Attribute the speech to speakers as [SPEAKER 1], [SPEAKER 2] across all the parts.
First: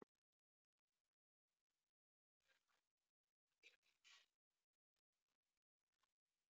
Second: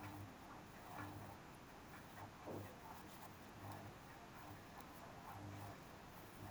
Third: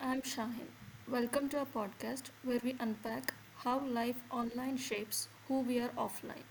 [SPEAKER 1] I'm Shahin. Welcome to our podcast where we unpack how life online shapes who we are offline.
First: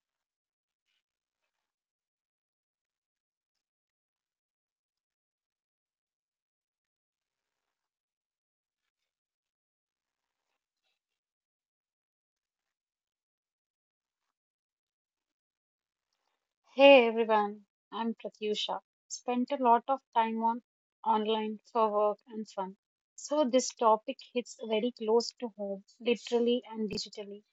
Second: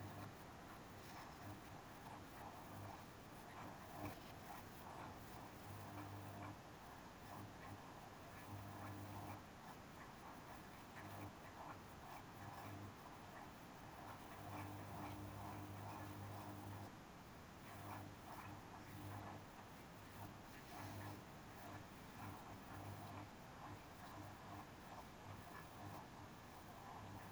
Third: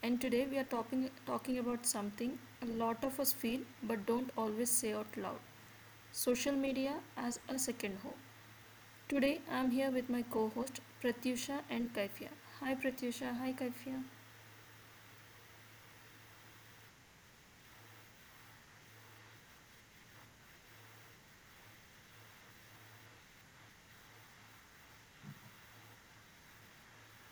[SPEAKER 1] And today we are talking about something a lot of us feel but don't always say out loud: social media as a second home. Today I'm here with my co host Pratyusha and Kaifia. Hi Pratyusha, hi Kaifia.
[SPEAKER 2] Hey everyone, I'm Pratyusha. Spent a lot of time on online for work and fun. So this topic hits very close to home, literally and digitally.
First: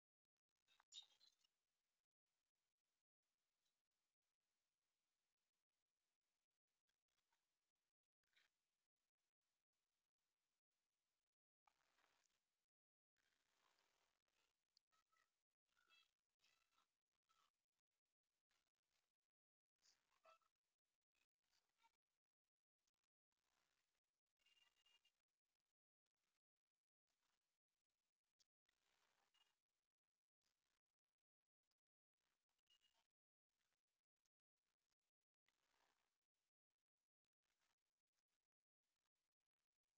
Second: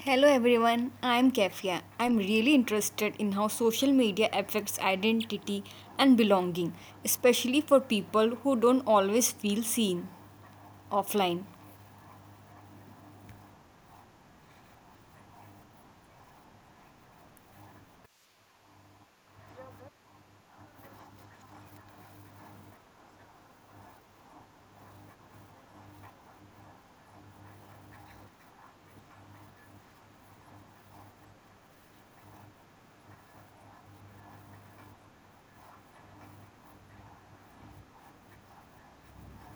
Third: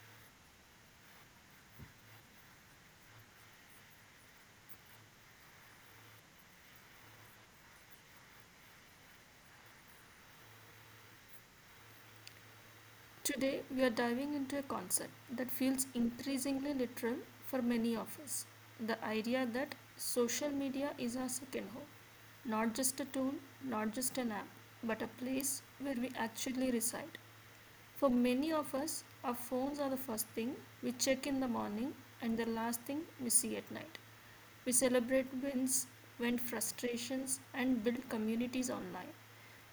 [SPEAKER 3] Hello everyone, I'm Kefia. I'm really interested in how social media affects identity and belonging, especially for people who don't always feel seen offline.
[SPEAKER 1] Today we are diving into a concept that feels increasingly literal for many of us: the idea that social media is our second home. Not just a tool, not just an app, but a place where we actually reside. For many of us, our phones are the first thing we check in the morning and the last thing we see at night. We celebrate wins, vent frustrations, and build communities online.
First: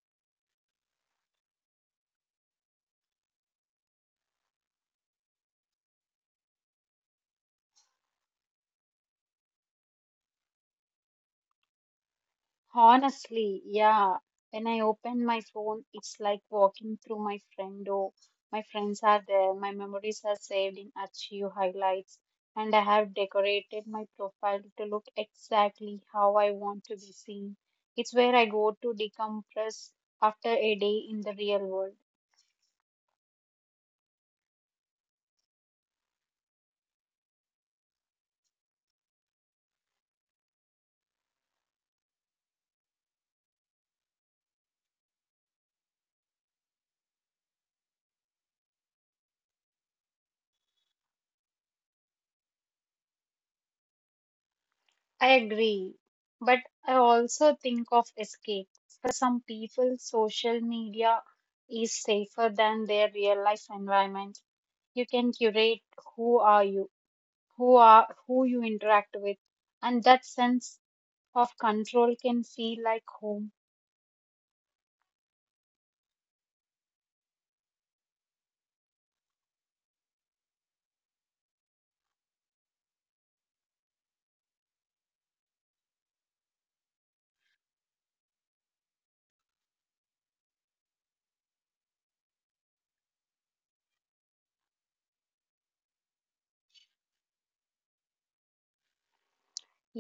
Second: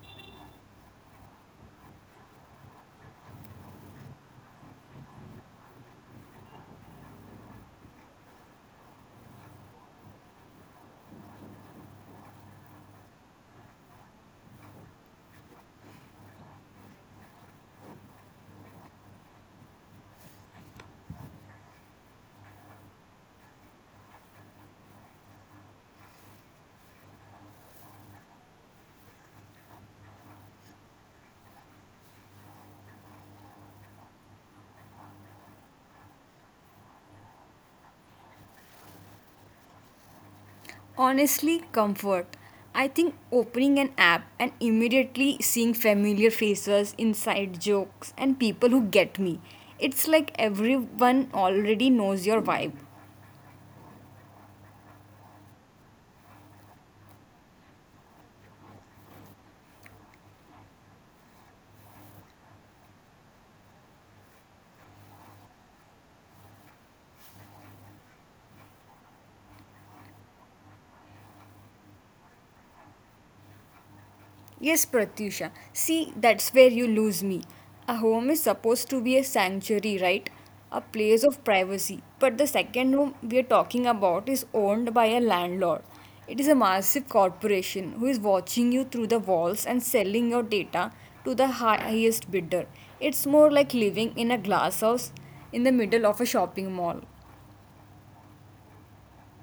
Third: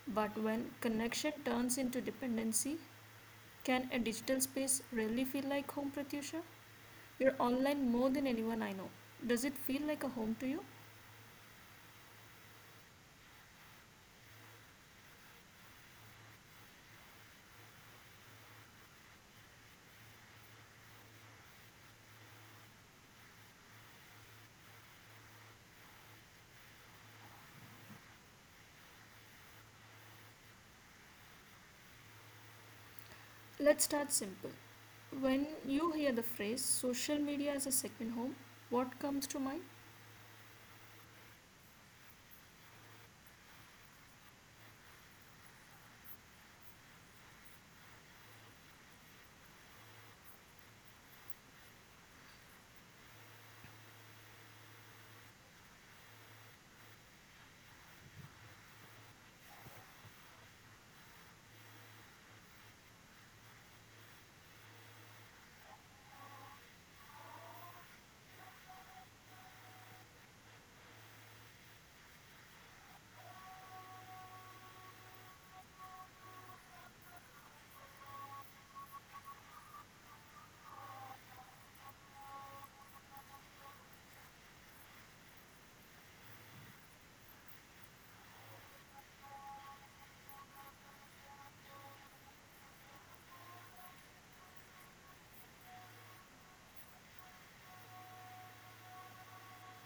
[SPEAKER 1] But when connection turns into dependency, can a digital space really feel like home, Pratyusha? You're online more than anyone I know. Does it feel like a home to you?
[SPEAKER 2] Honestly, yeah. When I open my phone, it's like walking through my friend. Oh, my friends are there. My memories are saved in Archive highlights, and I have decorated my profile to look exactly how I want to be seen. It's where I go to decompress after a day in the real world.
[SPEAKER 1] Let's start simple. When you hear the phrase social media as a second home, what comes to mind?
[SPEAKER 3] Honestly, comfort. I think opening an app and immediately seeing familiar faces, inside jokes, and people who get me. It's like everyone already knows your vibe.
[SPEAKER 2] I agree, but I also think of escape. For some people, social media is safer than their real life environment. You can curate who are you, who you interact with, and that sense of control can feel like home.
[SPEAKER 3] Yes, Pratyusha. See, that's where you lose me. A home is supposed to be a sanctuary, right? A place of privacy. But the second home we are talking about is owned by a landlord. It is a massive corporation who is watching you through the walls and selling your data to the highest bidder. It's more like living in a glass house in the middle of a shopping mall.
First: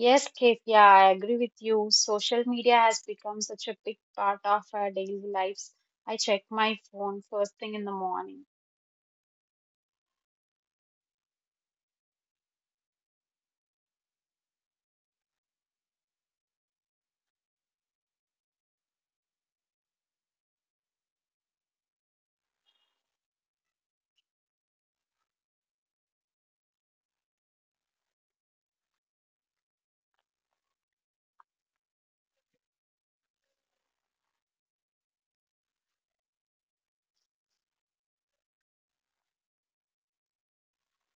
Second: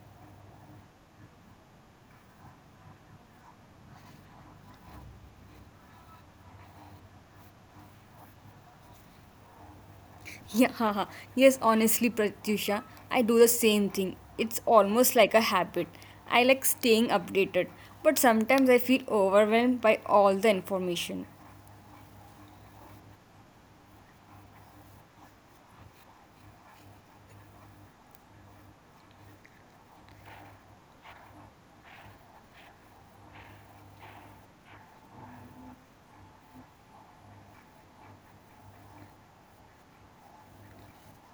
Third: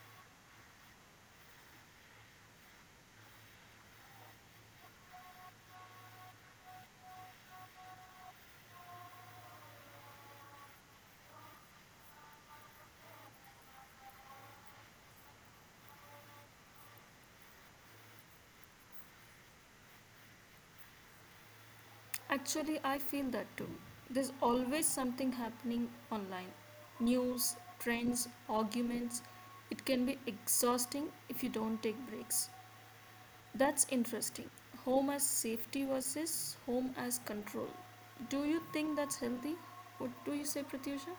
[SPEAKER 2] Yes Kate, I agree with you. Social media has become such a big part of our daily lives. I check my phone first thing in the morning.
[SPEAKER 3] Yeah, haha. Yes, honestly, Pratyusha, I do the same thing. It's almost like a habit. I like staying updated, but sometimes I feel overwhelmed by all the information.
[SPEAKER 1] Actually, I feel that too. There's always something happening online: news, trends, arguments. It can be exhausting if you don't take breaks. That's interesting. Home as safety versus home as control. Do you think that's healthy? What do you say, Pratyusha?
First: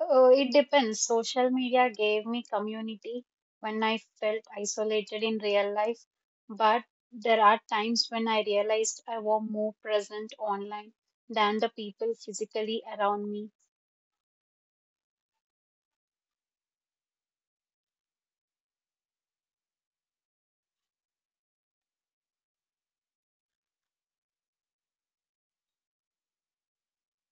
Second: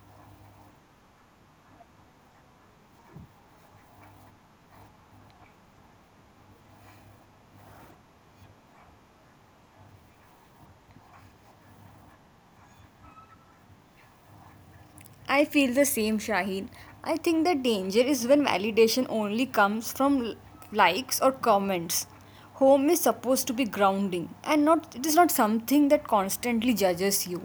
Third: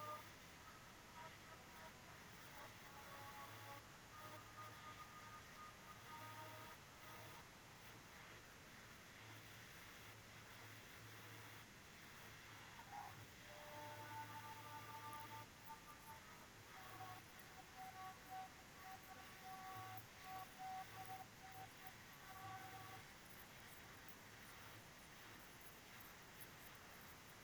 [SPEAKER 2] It depends. Social media gave me community when I felt isolated in real life, but there are times when I realized I was more present online than the people physically around me.
[SPEAKER 3] I feel the same, Shaheen. I think the danger is when validation only comes from likes or comments. Home is supposed to be grounding, and not it is not something that constantly judges you.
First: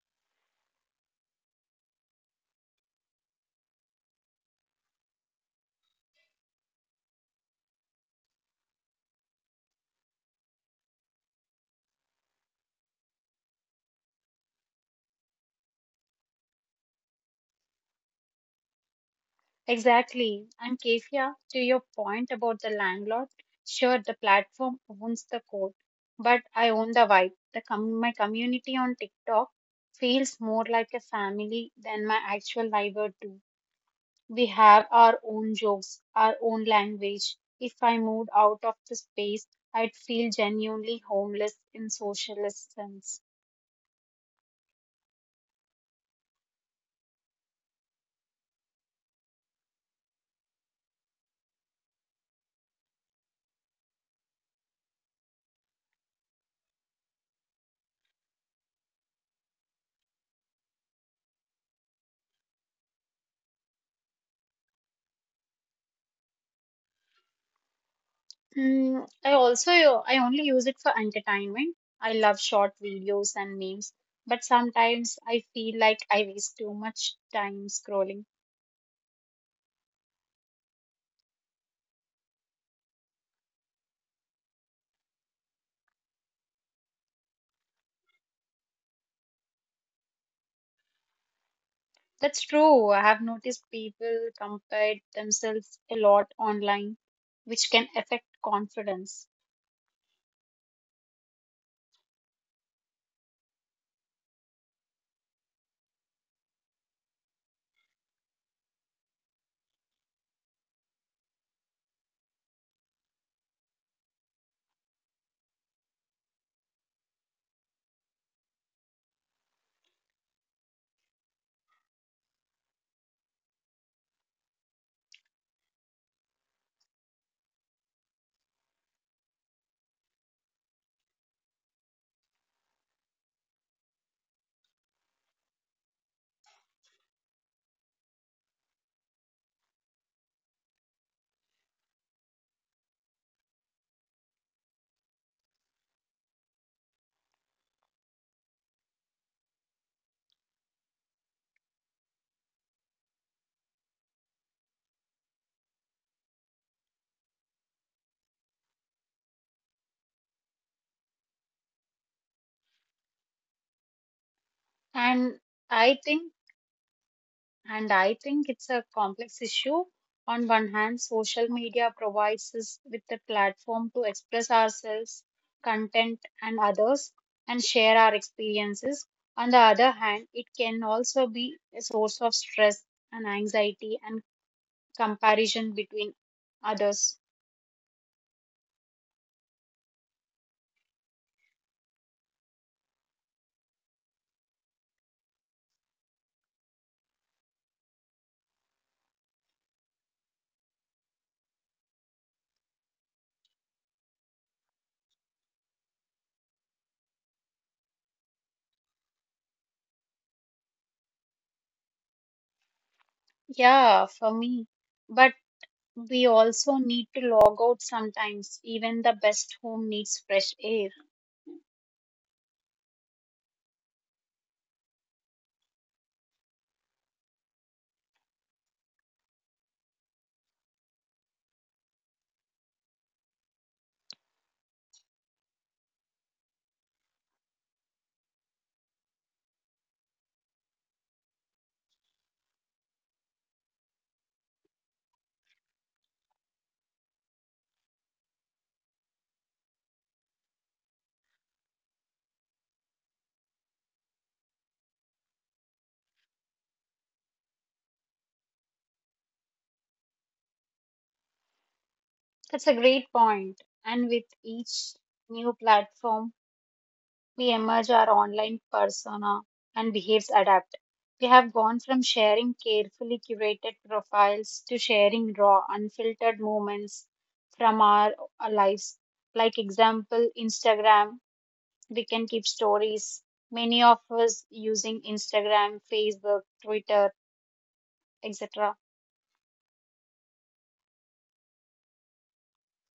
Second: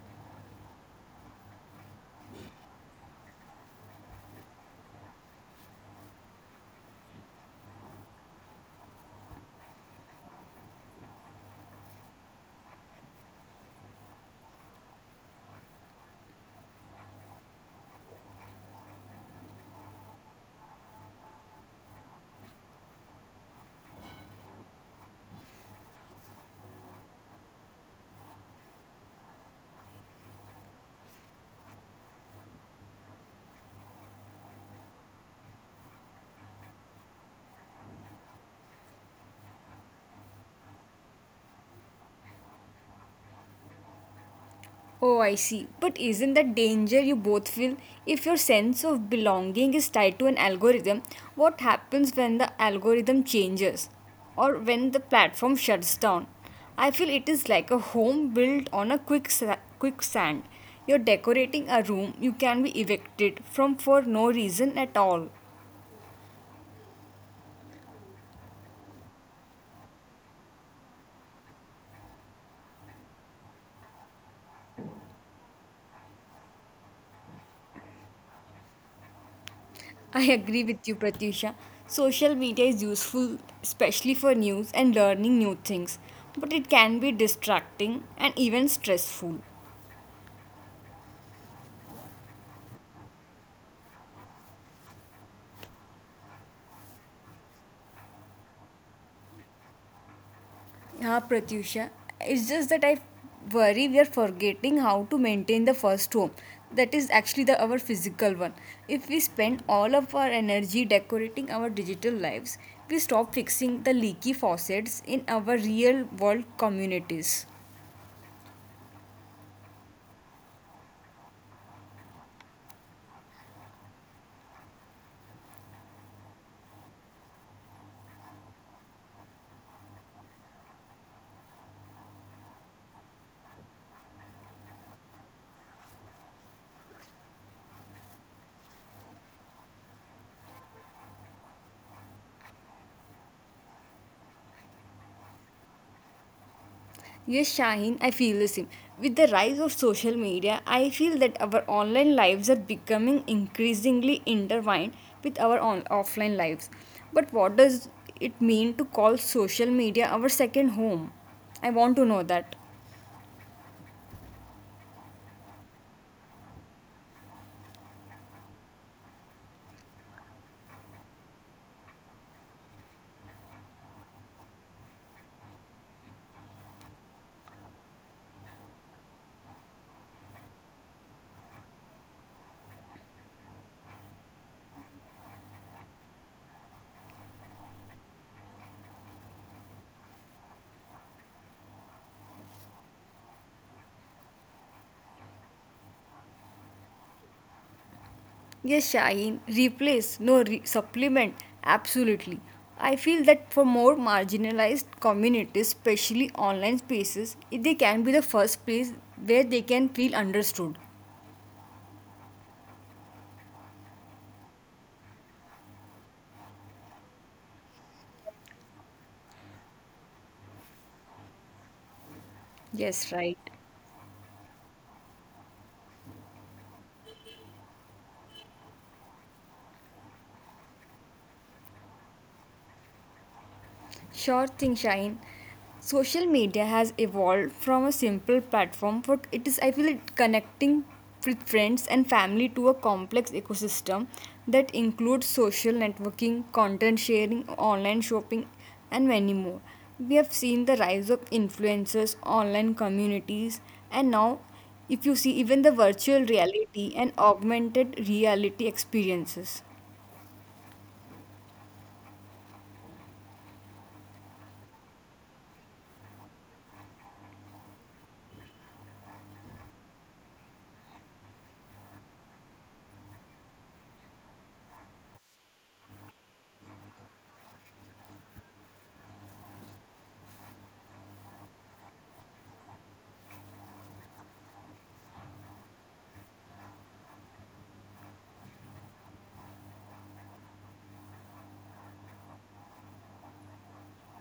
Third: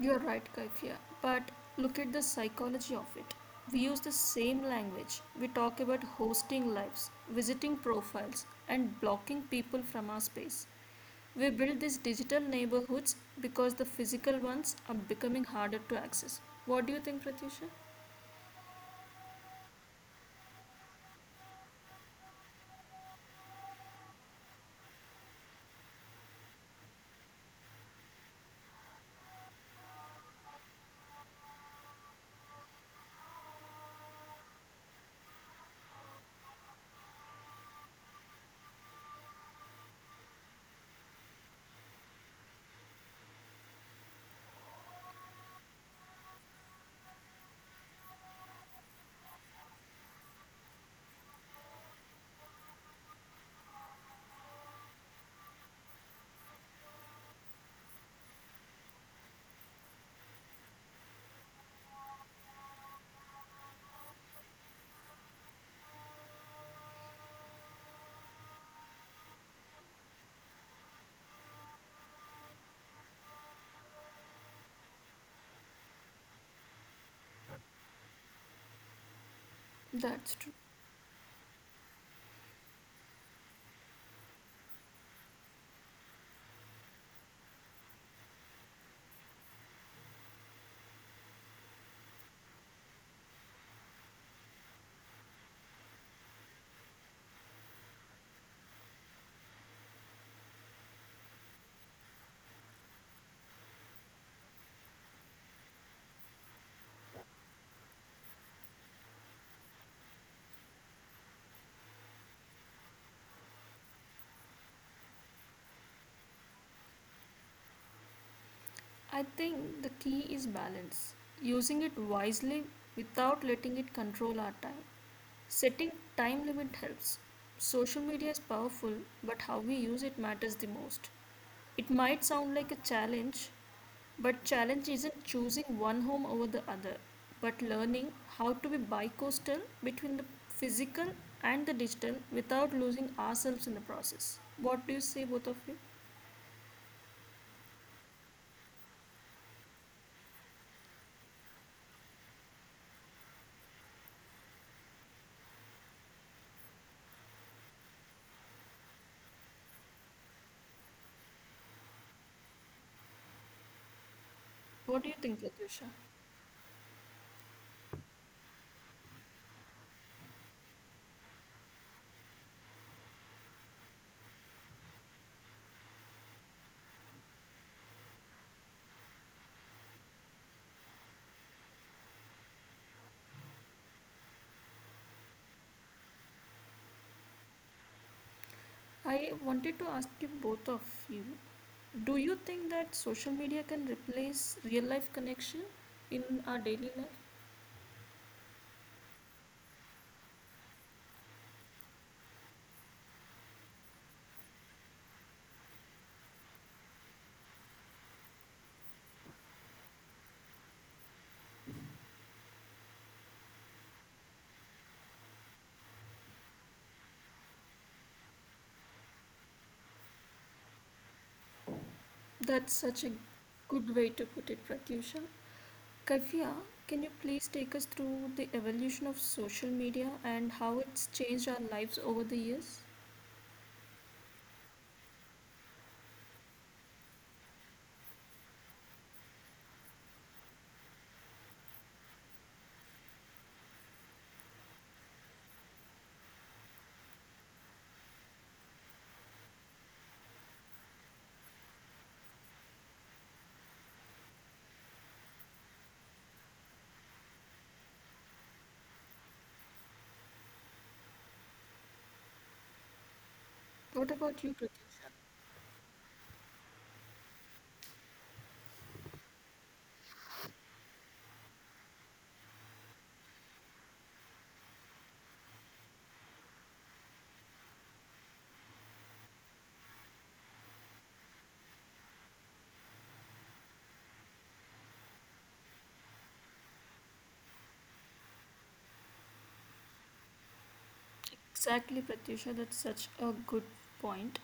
[SPEAKER 1] You're right, Kaifia. But look at the psychology of it. We use the same language. We talk about hosting lives, visiting profiles, and blocking people from our space. We build these digital neighborhoods because the physical ones are becoming harder to access. What do you think, Pratyusha?
[SPEAKER 2] Exactly. And Kefia, to your point about the landlord, sure, the platform owns the code, but I own the vibe. The my community on TikTok feels more like a family than my actual live do. We have our own jokes, our own language. If I moved out of the space, I'd feel genuinely homeless in socialist sense.
[SPEAKER 3] Oh, I see. But isn't that danger you both feel? If your sense of belonging is tied to an algorithm, what happens when the algorithm changes or when the platform shuts down? I feel it is like a home built on a quicksand. You're decorating a room you can be evicted from for no reason at all.
[SPEAKER 2] I only use it for entertainment. I love short videos and memes, but sometimes I feel like I waste too much time scrolling.
[SPEAKER 1] That's
[SPEAKER 3] I
[SPEAKER 1] true.
[SPEAKER 3] agree with you, Pratyusha. Social media is useful, especially for news and learning new things, but it can be distracting and even stressful.
[SPEAKER 2] That's true. I have noticed people compare themselves a lot online, which can affect confidence.
[SPEAKER 3] Yeah, Pratyusha. It's just that I worry we are forgetting how to maintain the first home. That is actually the our physical one. If we spend all of our energy decorating our digital lives, we stop fixing the leaky faucets in our real world communities.
[SPEAKER 1] I think the key is balance, using it wisely without letting it control our time. Setting time limit helps. Social media is powerful, but how we use it matters the most. It might sound like a challenge, but challenge isn't choosing one home over the other, but learning how to be bi-coastal between the physical and the digital without losing ourselves in the process. What do you say, both of you?
[SPEAKER 3] Yes, Shaheen, I feel the same. With the rise of social media, I feel that our online lives are becoming increasingly intertwined with our offline lives. But what does it mean to call social media our second home? I want to know that.
[SPEAKER 1] What do you
[SPEAKER 2] And
[SPEAKER 1] think, Pratyusha?
[SPEAKER 2] I think And I think it's a complex issue. On one hand, social media provides us with a platform to express ourselves, content, and others, and share our experiences. On the other hand, it can also be a source of stress and anxiety and comparison between others.
[SPEAKER 1] I wanted to ask you both of you, do you think that social media can replace real life connection in our daily life?
[SPEAKER 3] Yes, Shaheen, replace, no, supplement, absolutely. I feel that for more marginalized communities, especially online spaces, they can be the first place where they can feel understood.
[SPEAKER 2] Yeah, for me. But we also need to log out sometimes, even the best home needs fresh air.
[SPEAKER 1] That's such a
[SPEAKER 3] Yes, right.
[SPEAKER 1] good way to put it, Pratyusha. Kavya, can you please take us through the evolution of social media and how it's changed our lives over the years?
[SPEAKER 3] Sure thing, Shine. Social media has evolved from a simple platform for it is I feel it connecting with friends and family to a complex ecosystem that includes social networking, content sharing, online shopping, and many more. We have seen the rise of influencers, online communities, and now if you see even the virtual reality and augmented reality experiences.
[SPEAKER 2] That's a
[SPEAKER 1] What
[SPEAKER 2] great
[SPEAKER 1] about you,
[SPEAKER 2] point.
[SPEAKER 1] Pratyusha?
[SPEAKER 2] And with each new platform, we emerge our online persona and behaves adapt. We have gone from sharing carefully curated profiles to sharing raw, unfiltered moments from our lives. Like example, Instagram, we can keep stories. Many of us using Instagram, Facebook, Twitter, etc.
[SPEAKER 1] Exactly, Pratyusha, that's such a good point.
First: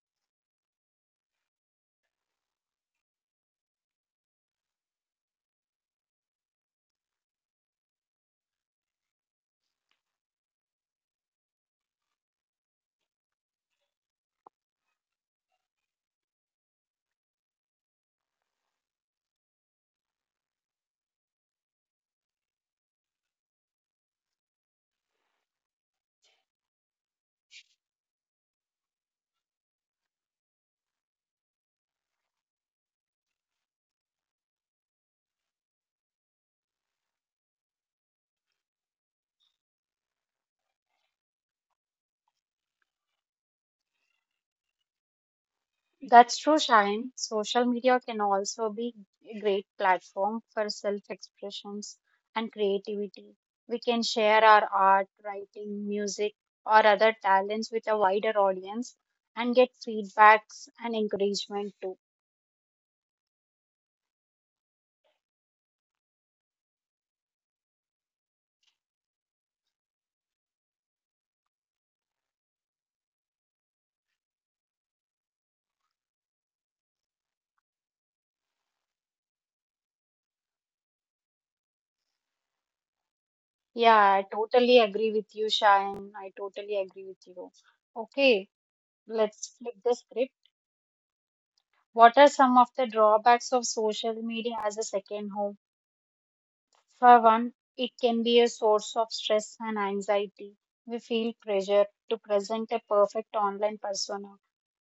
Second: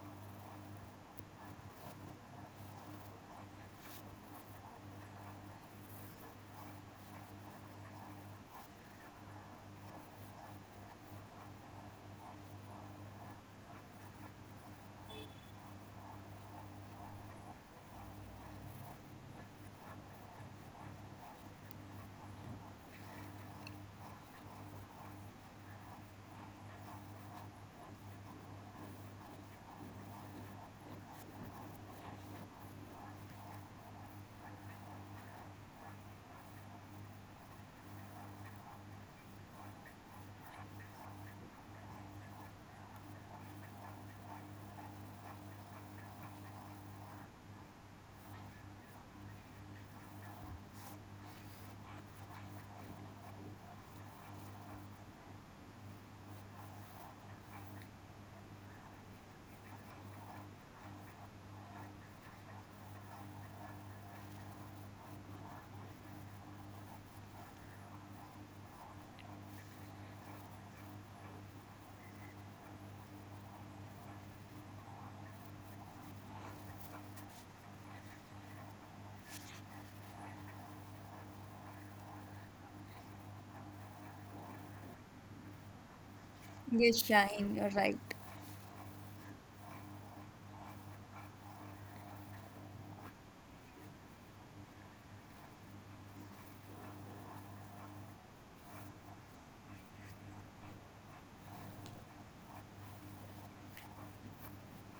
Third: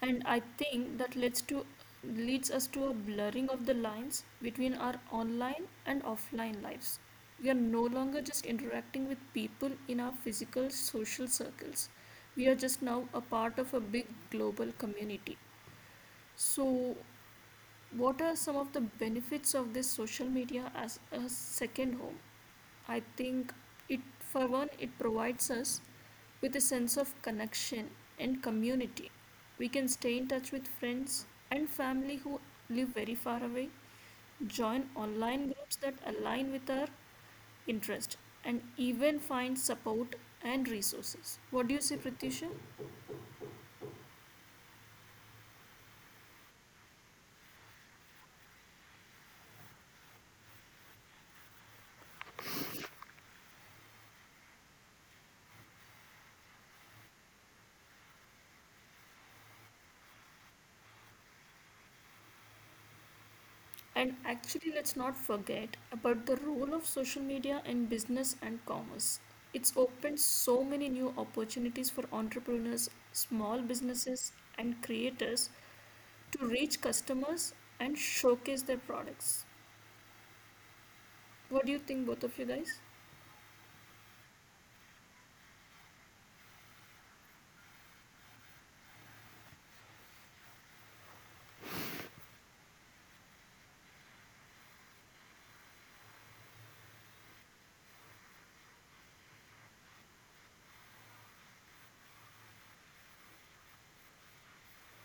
[SPEAKER 1] And I think that leads us to a blurring of the lines between our online and offline lives. We are no longer just interacting with people in our physical social circles. We are just now a part of a big global community. So, what are some of the benefits of this social media as a second home? I think it, for one, it provides us with a sense of connection and community. We can stay in touch with friends and family who live very far away, join online groups that align with our interest, and even find support and resources. What do you say, Pratyusha?
[SPEAKER 2] That's true, Shine. Social media can also be a great platform for self expressions and creativity. We can share our art, writing, music, or other talents with a wider audience and get feedbacks and encouragement too.
[SPEAKER 1] And actually, let's not forget about the role of social media in business and commerce. It's opened so many new opportunities for entrepreneurs, small businesses, and creators to reach customers and showcase their products. What do you think, both of you guys?
[SPEAKER 2] Yeah, I totally agree with you, Shine. I totally
[SPEAKER 3] Yes,
[SPEAKER 2] agree with
[SPEAKER 3] Shine,
[SPEAKER 2] you.
[SPEAKER 3] you're right.
[SPEAKER 2] Okay, let's flip the script. What are some of the drawbacks of social media as a second home? For one, it can be a source of stress and anxiety. We feel pressure to present a perfect online persona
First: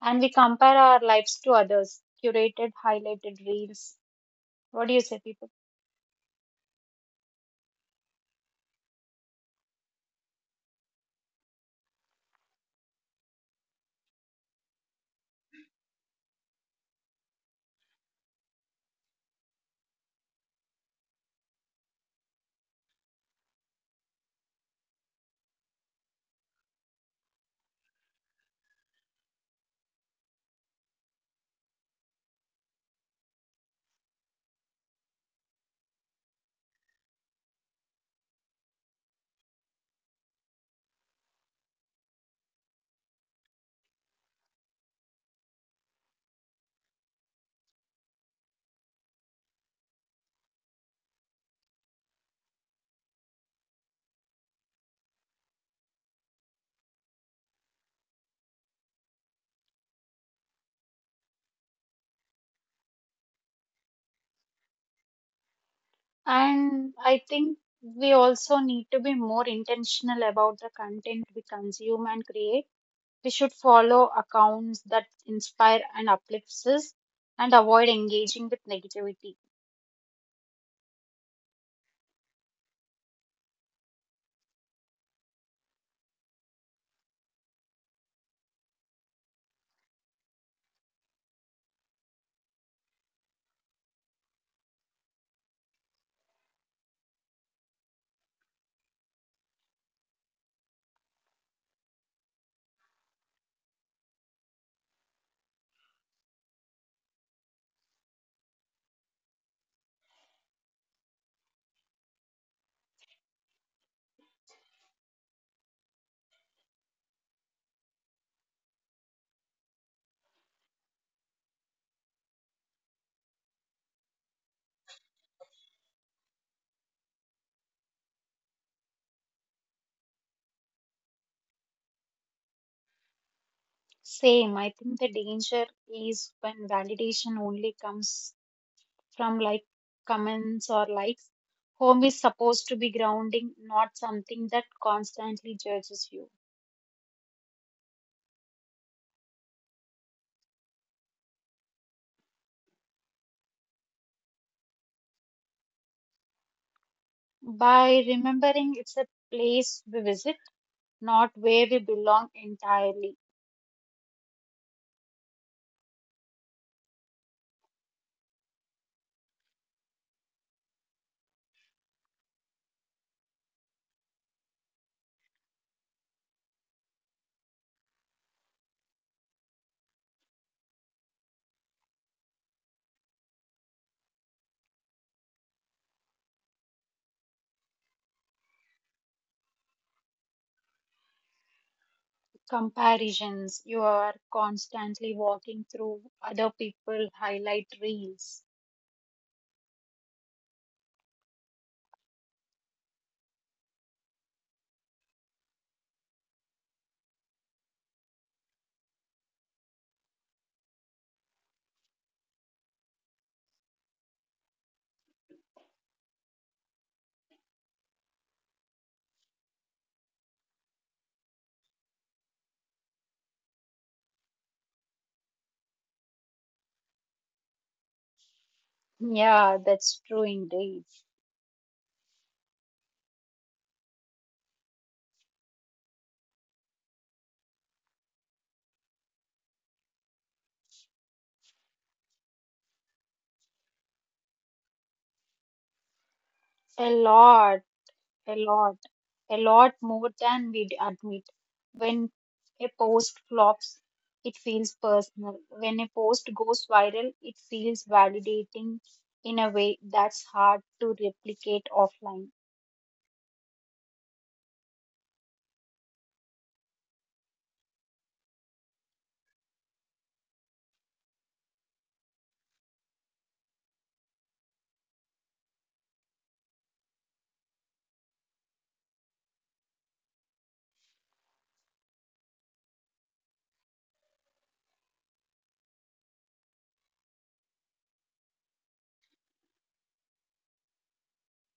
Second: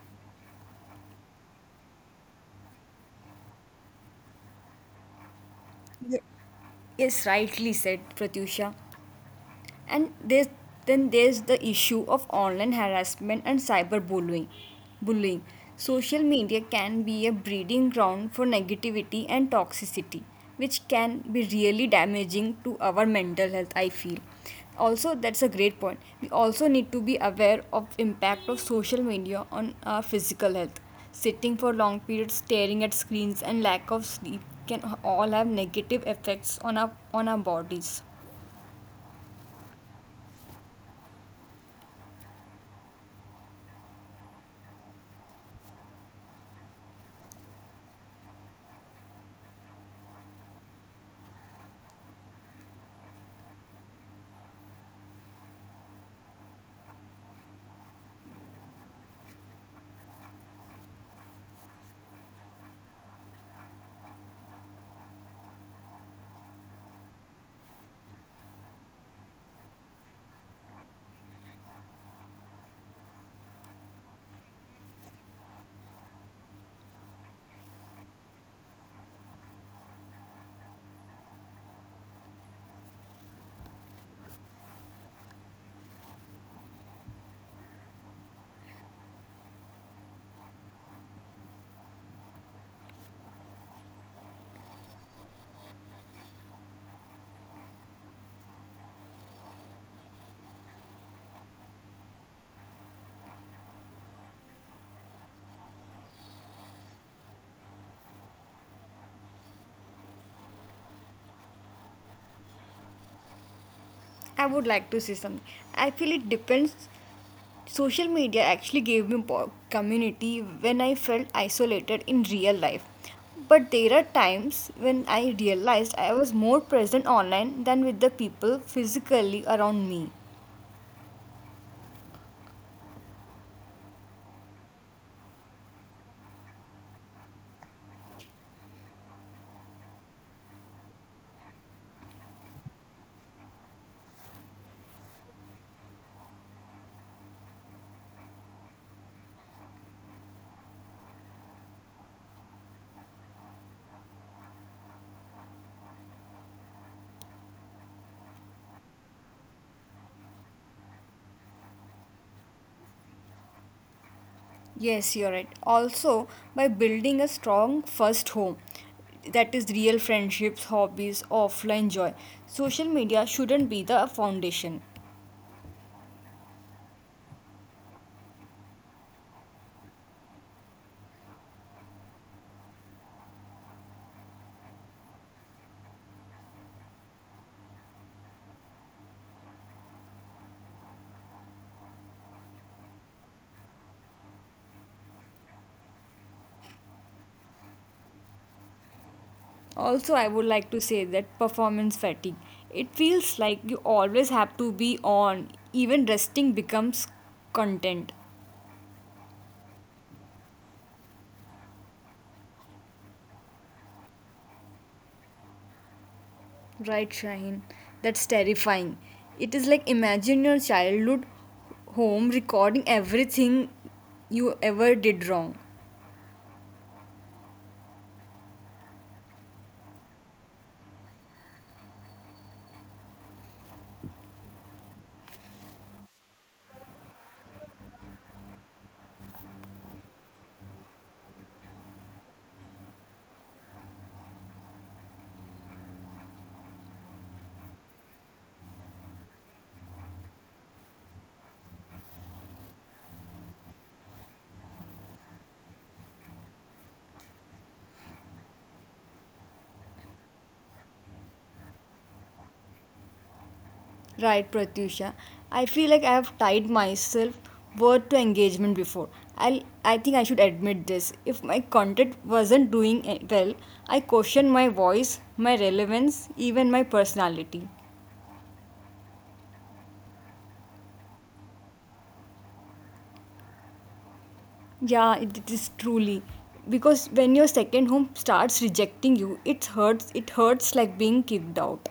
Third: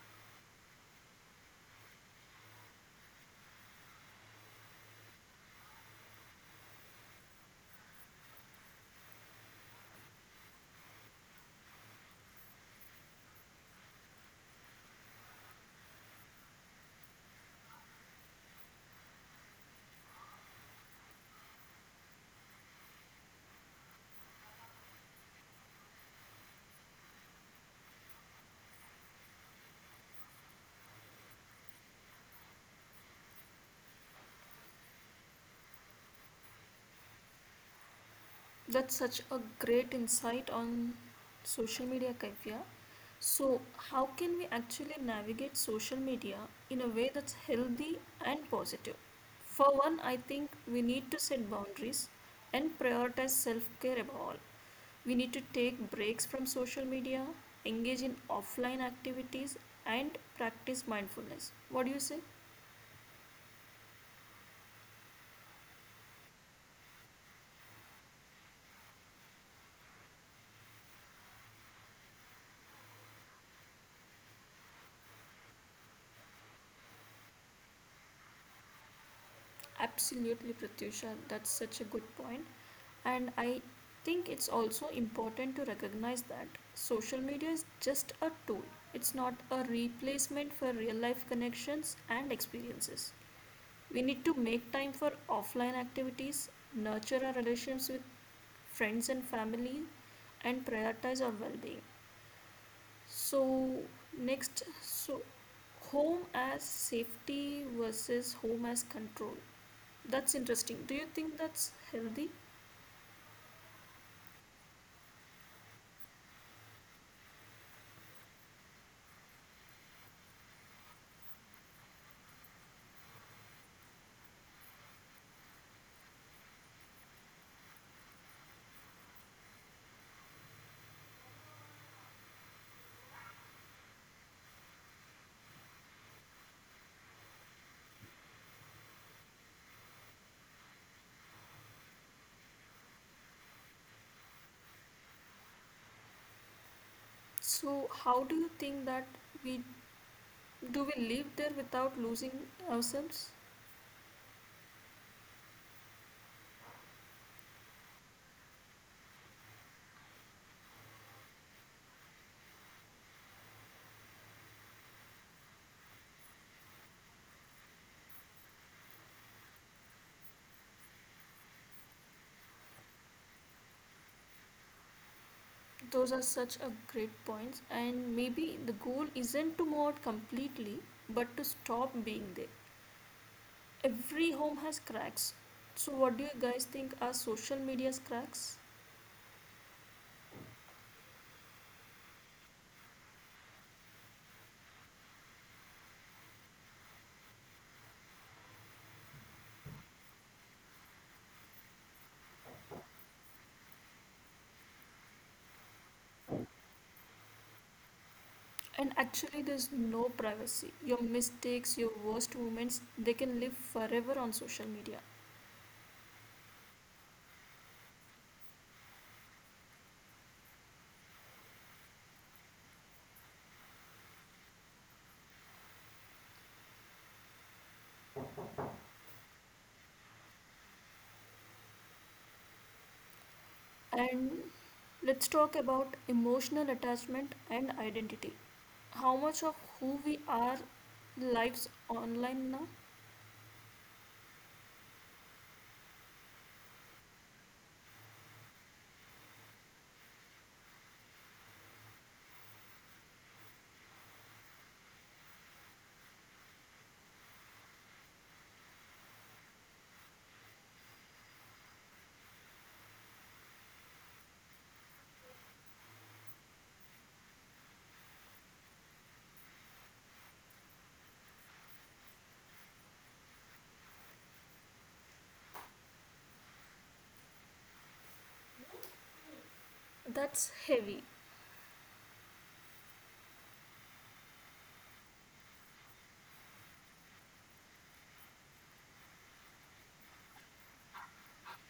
[SPEAKER 2] and we compare our lives to others, curated, highlighted reels. What do you say, people?
[SPEAKER 3] Yes, rightly said, Pratyusha. And there's Then there's the issue of online harassment and cyberbullying bullying. Social media can be a breeding ground for negativity and toxicity, which can be really damaging to our mental health, I feel. Also, that's a great point. We also need to be aware of impact of social media on our physical health. Sitting for long periods, staring at screens, and lack of sleep can all have negative effects on our bodies.
[SPEAKER 1] That's such a great insight on social media, Kavya. So, how can we actually navigate social media in a way that's healthy and positive? For one, I think we need to set boundaries and prioritize self care above all. We need to take breaks from social media, engage in offline activities, and practice mindfulness. What do you say?
[SPEAKER 2] And I think we also need to be more intentional about the content we consume and create. We should follow accounts that inspire and uplift us and avoid engaging with negativity.
[SPEAKER 1] Absolutely, Pratyusha. That's such a good point. And I think it's also important to recognize that social media is just a tool, it's not a replacement for real life connections and experiences. We need to make time for offline activities, nurture our relations with friends and family, and prioritize our well being. So, next, so home as safety versus home as control. That's interesting. Do you think that's healthy?
[SPEAKER 3] I would like to say something. I feel it depends. Social media actually gave me community when I felt isolated in real life. But there are times when I realized I was more present online than with the people physically around me.
[SPEAKER 2] Same. I think the danger is when validation only comes from like comments or likes. Home is supposed to be grounding, not something that constantly judges you.
[SPEAKER 1] So, how do you think that we Do we live there without losing ourselves?
[SPEAKER 2] By remembering it's a place we visit, not where we belong entirely.
[SPEAKER 3] Yes, you're right. Also, by building a strong first home, that is real friendships, hobbies, offline joy, social media shouldn't be the foundation.
[SPEAKER 1] Those are such a great points, and maybe the goal isn't to move out completely, but to stop being there. Every home has cracks. So, what do you guys think are social media's cracks?
[SPEAKER 2] Comparisons, you are constantly walking through other people highlight reels.
[SPEAKER 3] Also, I would like to say that performance fatigue. It feels like you always have to be on, even resting becomes content.
[SPEAKER 1] And actually, there's no privacy. Your mistakes, your worst moments, they can live forever on social media.
[SPEAKER 3] Right, Shaheen? That's terrifying. It is like imagine your childhood home recording everything you ever did wrong.
[SPEAKER 2] Yeah, that's true indeed.
[SPEAKER 1] And let's talk about emotional attachment and identity. How much of who we are lives online now?
[SPEAKER 2] A lot. a lot, a lot more than we'd admit. When a post flops, it feels personal. When a post goes viral, it feels validating in a way that's hard to replicate offline.
[SPEAKER 3] Right, Pratyusha. I feel like I have tied myself word to engagement before. I think I should admit this. If my content wasn't doing well, I question my voice, my relevance, even my personality.
[SPEAKER 1] That's heavy.
[SPEAKER 3] Yeah, it is truly because when your second home starts rejecting you, it hurts. It hurts like being kicked out.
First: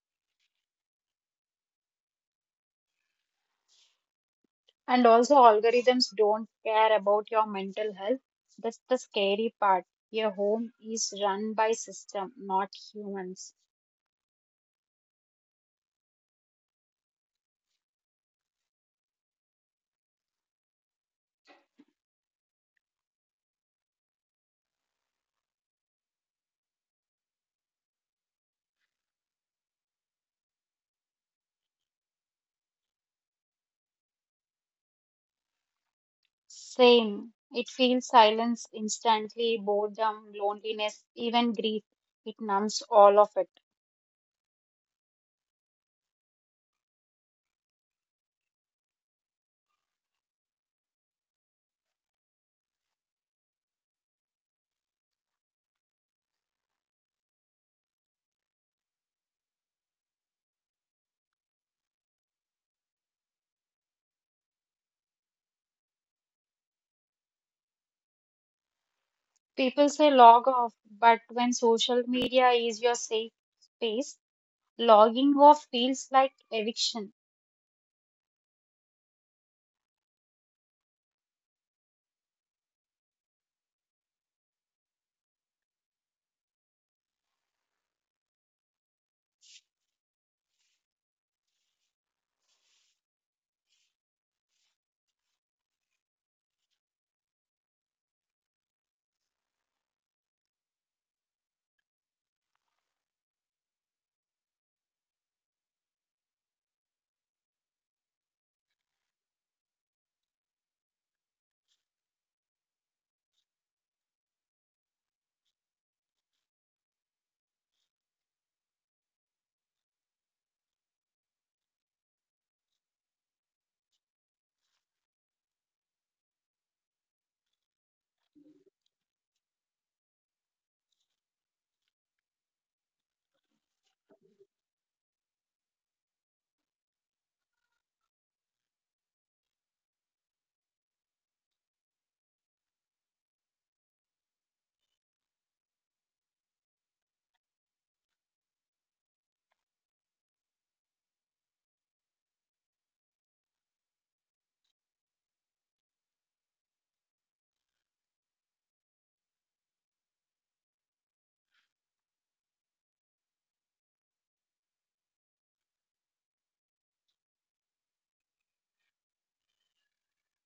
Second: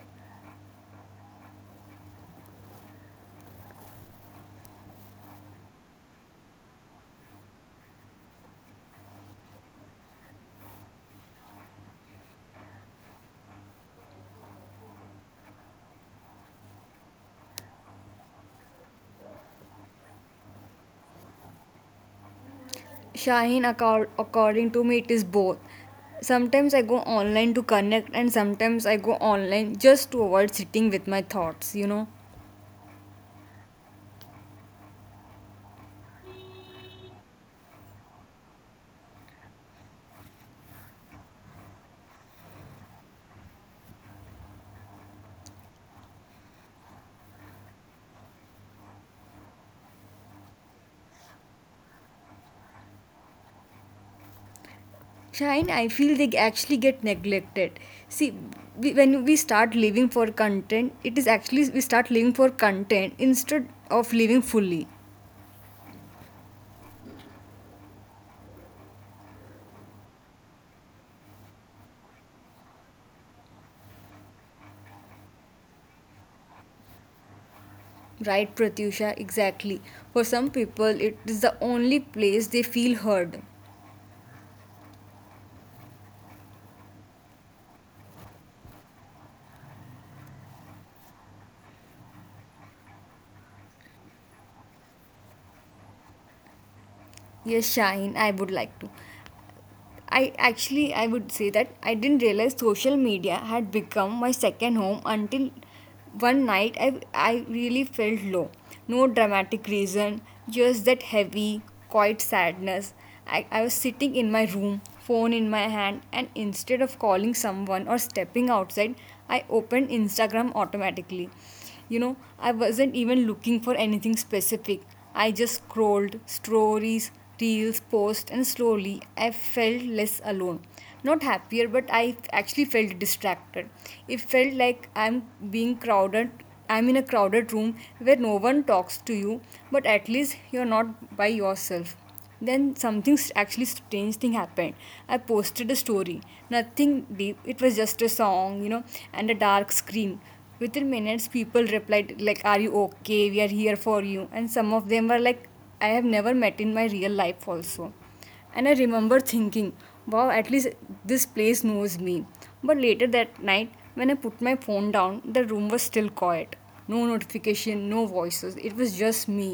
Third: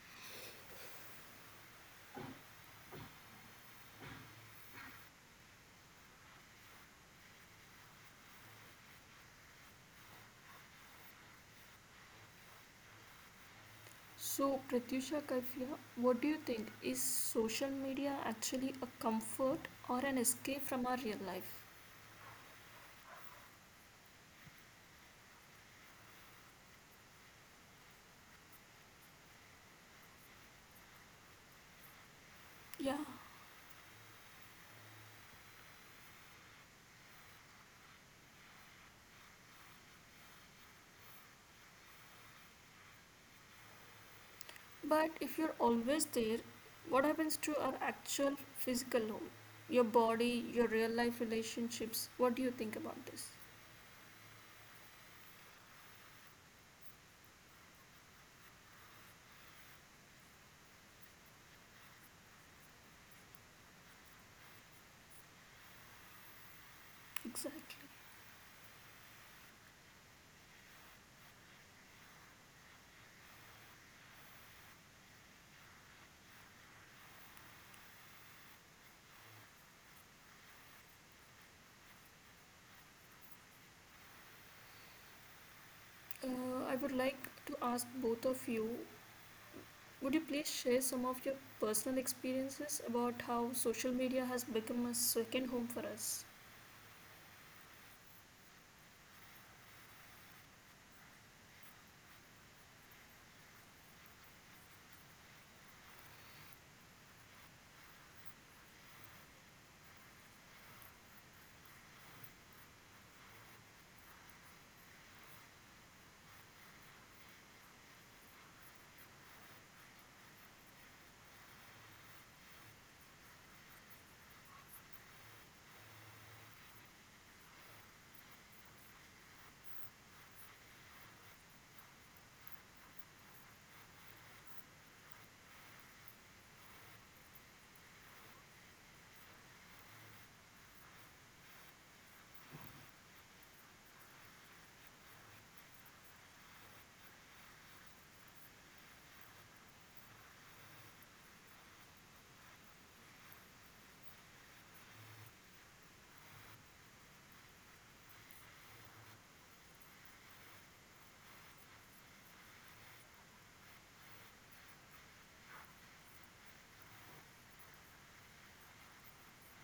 [SPEAKER 2] And also, algorithms don't care about your mental health. That's the scary part. Your home is run by system, not humans.
[SPEAKER 1] So, Pratyusha Kaifia, what do you think? Is social media actually a comfort or an escape from our real life?
[SPEAKER 3] Shaheen, according to me, it is both. Sometimes I go online to connect, and sometimes I go online just to avoid sitting with my thoughts, you know.
[SPEAKER 1] Yeah,
[SPEAKER 2] Same. It feels silence instantly, boredom, loneliness, even grief. It numbs all of it.
[SPEAKER 1] but if you're always there, what happens to our actual physical home? Your body, your real life relationships? What do you think about this?
[SPEAKER 3] Shaheen, I feel they actually get neglected. See, when we start living for content, it is actually we start living for content instead of living fully.
[SPEAKER 1] Exactly.
[SPEAKER 2] People say log off, but when social media is your safe space, logging off feels like eviction.
[SPEAKER 3] Right, Pratyusha, exactly. For some people, it is the only place they feel heard.
[SPEAKER 1] Uh, I would like to ask both of you, would you please share some of your personal experiences about how social media has become a second home for us?
[SPEAKER 3] Yes, Shaheen, I would like to. I would say that I didn't realize social media had become my second home until one night I really felt low. No dramatic reason, just that heavy, quiet sadness. I was sitting in my room, phone in my hand, and instead of calling someone or stepping outside, I opened Instagram automatically. You know, I wasn't even looking for anything specific. I just scrolled stories, reels, posts, and slowly I felt less alone. Not happier, but I actually felt distracted. It felt like I'm being crowded. I'm in a crowded room where no one talks to you, but at least you're not by yourself. Then something actually strange thing happened. I posted a story, nothing deep, it was just a song, you know, and a dark scream. Within minutes people replied like, are you okay, we are here for you, and some of them were like I have never met in my real life also. And I remember thinking, wow, at least this place knows me. But later that night when I put my phone down, the room was still quiet, no notification, no voices, it was just me.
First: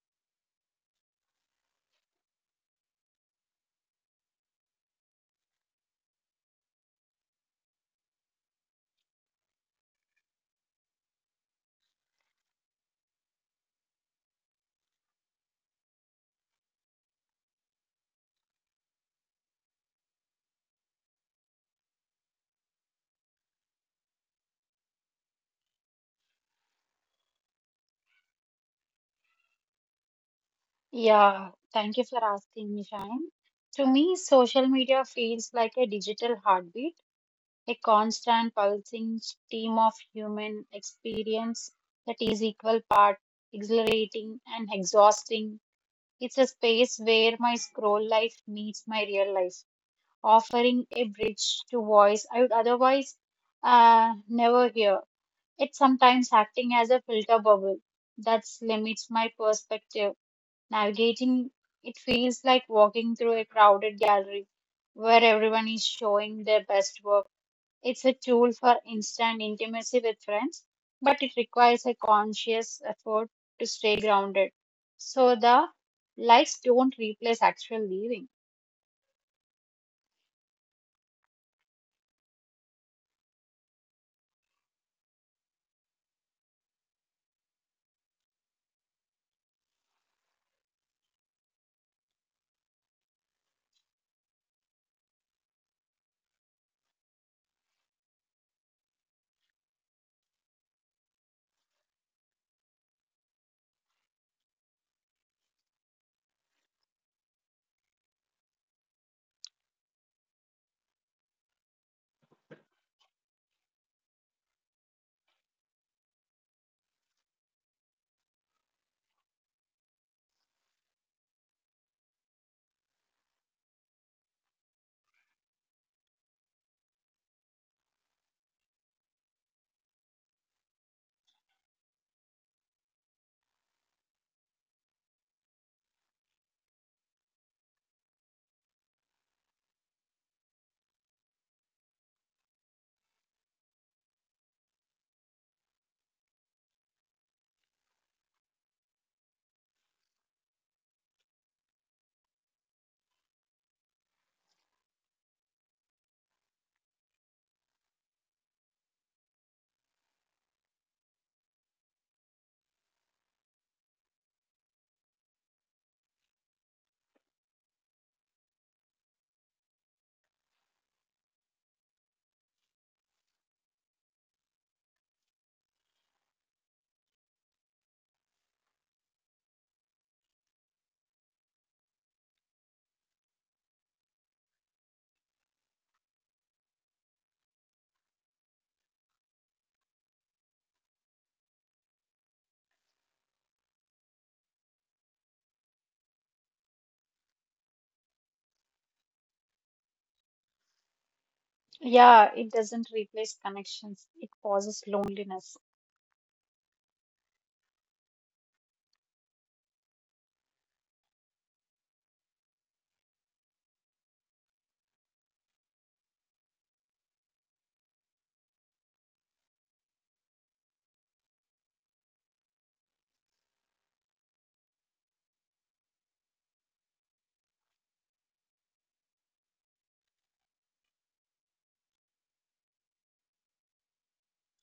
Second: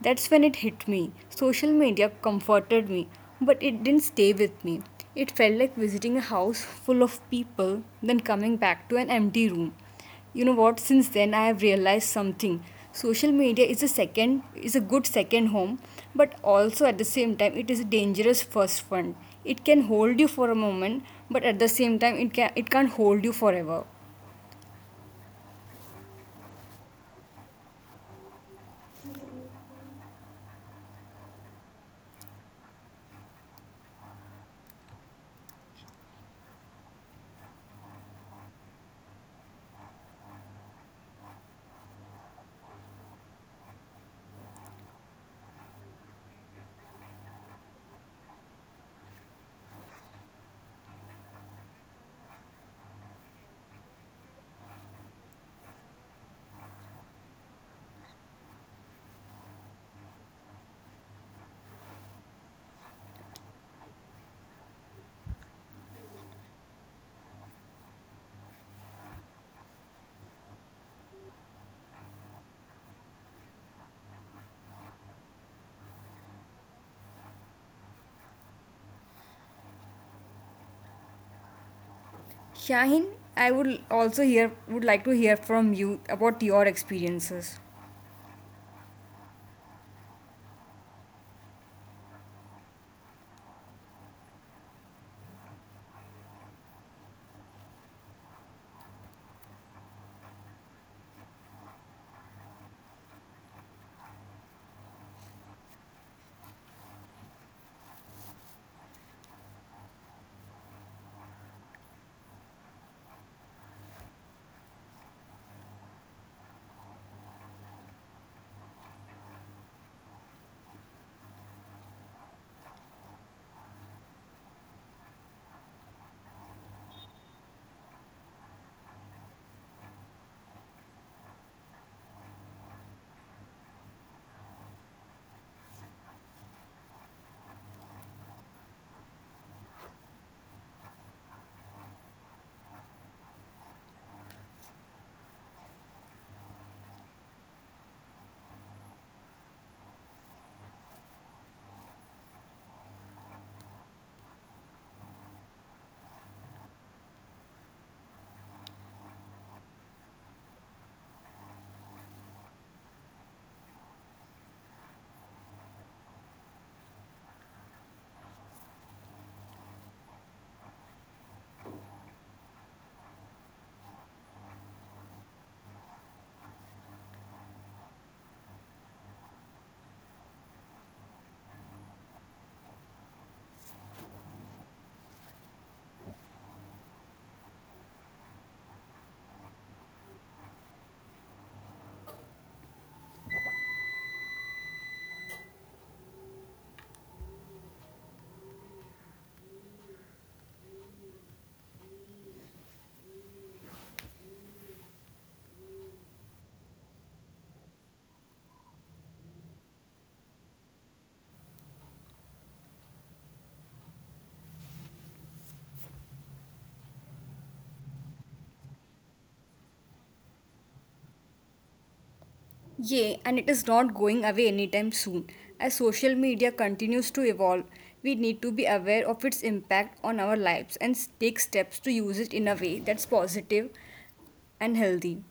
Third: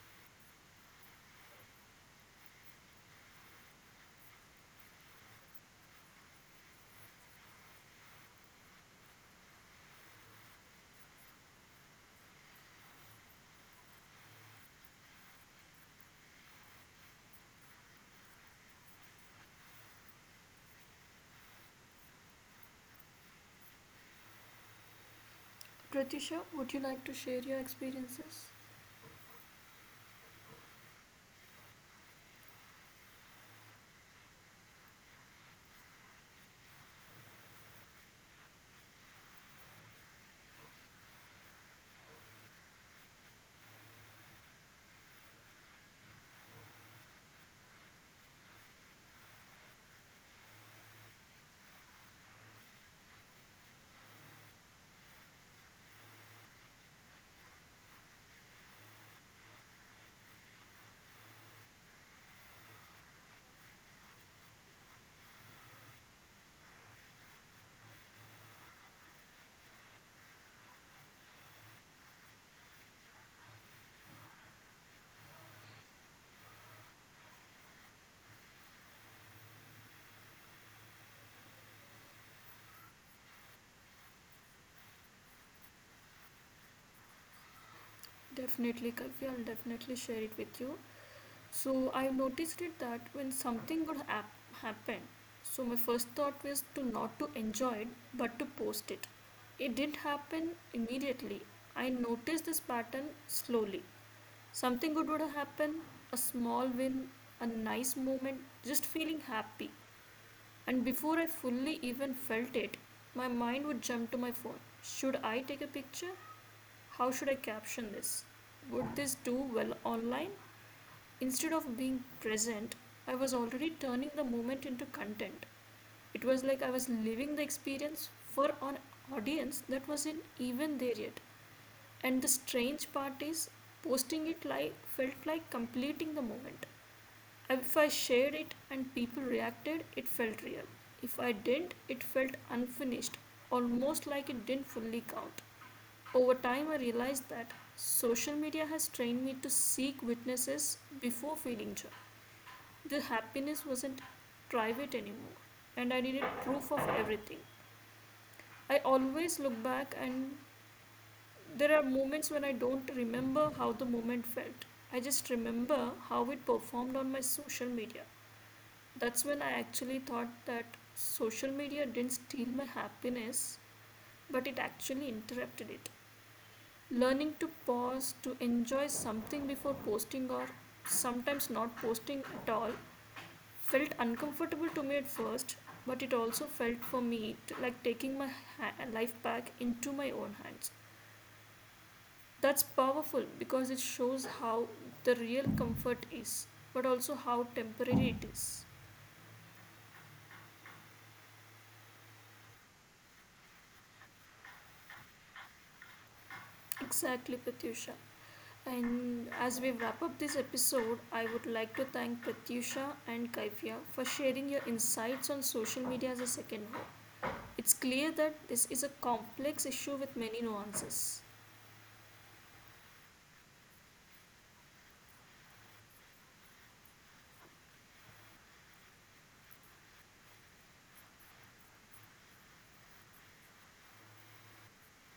[SPEAKER 3] That's when it hit me. Social media comforted me, but it didn't stay with me. It felt like visiting a house full of people, then coming back to an empty room. You know what? Since then, I have realized something. Social media is a good second home, but also at the same time, it is a dangerous first one. It can hold you for a moment, but at the same time, it can't hold you forever.
[SPEAKER 1] Pratisha, would you like to share your experiences?
[SPEAKER 2] Yeah, thank you for asking me, Shine. To me, social media feels like a digital heartbeat, a constant pulsing stream of human experience that is equal part exhilarating and exhausting. It's a space where my scroll life meets my real life, offering a bridge to voice I would otherwise never hear. It's sometimes acting as a filter bubble that limits my perspective. Navigating it feels like walking through a crowded gallery where everyone is showing their best work. It's a tool for instant intimacy with friends, but it requires a conscious effort to stay grounded. So the likes don't replace actual living.
[SPEAKER 3] Shaheen, I would also hear would like to hear from you about your experiences.
[SPEAKER 1] Definitely, Kalvi, I'll definitely share it with you. So I noticed it that when something good happened, so my first thought was to not to enjoy it, but to post it. It didn't happen immediately. I noticed this pattern slowly. Something good would happen, a small win, a nice moment, just feeling happy. And before I fully even felt it, my mind would jump to my phone. Should I take a picture? How should I caption this? Would this do well online? Instead of being present, I was already turning the moment into content. It was like I was living the experience for an audience that wasn't even there yet. And the strange part is, posting it like felt like completing the moment. If I shared it and people reacted, it felt real. If I didn't, it felt unfinished, almost like it didn't fully count. Over time, I realized that social media has trained me to seek witnesses before feeling joy. The happiness wasn't private anymore, and I needed proof of everything. I always look back and there are moments when I don't remember how the moment felt. I just remember how it performed on my social media. That's when I actually thought that social media didn't steal my happiness, but it actually interrupted it. Learning to pause, to enjoy something before posting, or sometimes not posting at all, felt uncomfortable to me at first, but it also felt for me to, like taking my life back into my own hands. That's powerful because it shows how the real comfort is, but also how temporary it is.
[SPEAKER 2] Yeah, it doesn't replace connections. It causes loneliness.
[SPEAKER 1] Exactly, Pratyusha. And as we wrap up this episode, I would like to thank Pratyusha and Kaivya for sharing your insights on social media as a second home. It's clear that this is a complex issue with many nuances.
[SPEAKER 3] Yeah, and it is not going away anytime soon. As social media continues to evolve, we need to be aware of its impact on our lives and take steps to use it in a way that's positive and healthy.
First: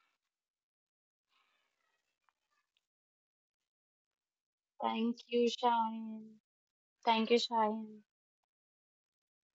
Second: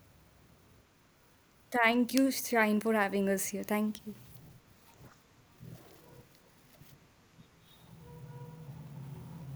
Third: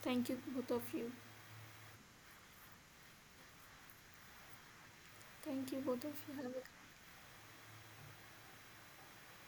[SPEAKER 1] Thank you, both of you.
[SPEAKER 3] Thank you, Shine, for having us here. Thank you.
[SPEAKER 2] Thank you,
[SPEAKER 1] Thank you, both of you.
[SPEAKER 2] Shine.
[SPEAKER 1] Have a
[SPEAKER 2] Thank you, Shine.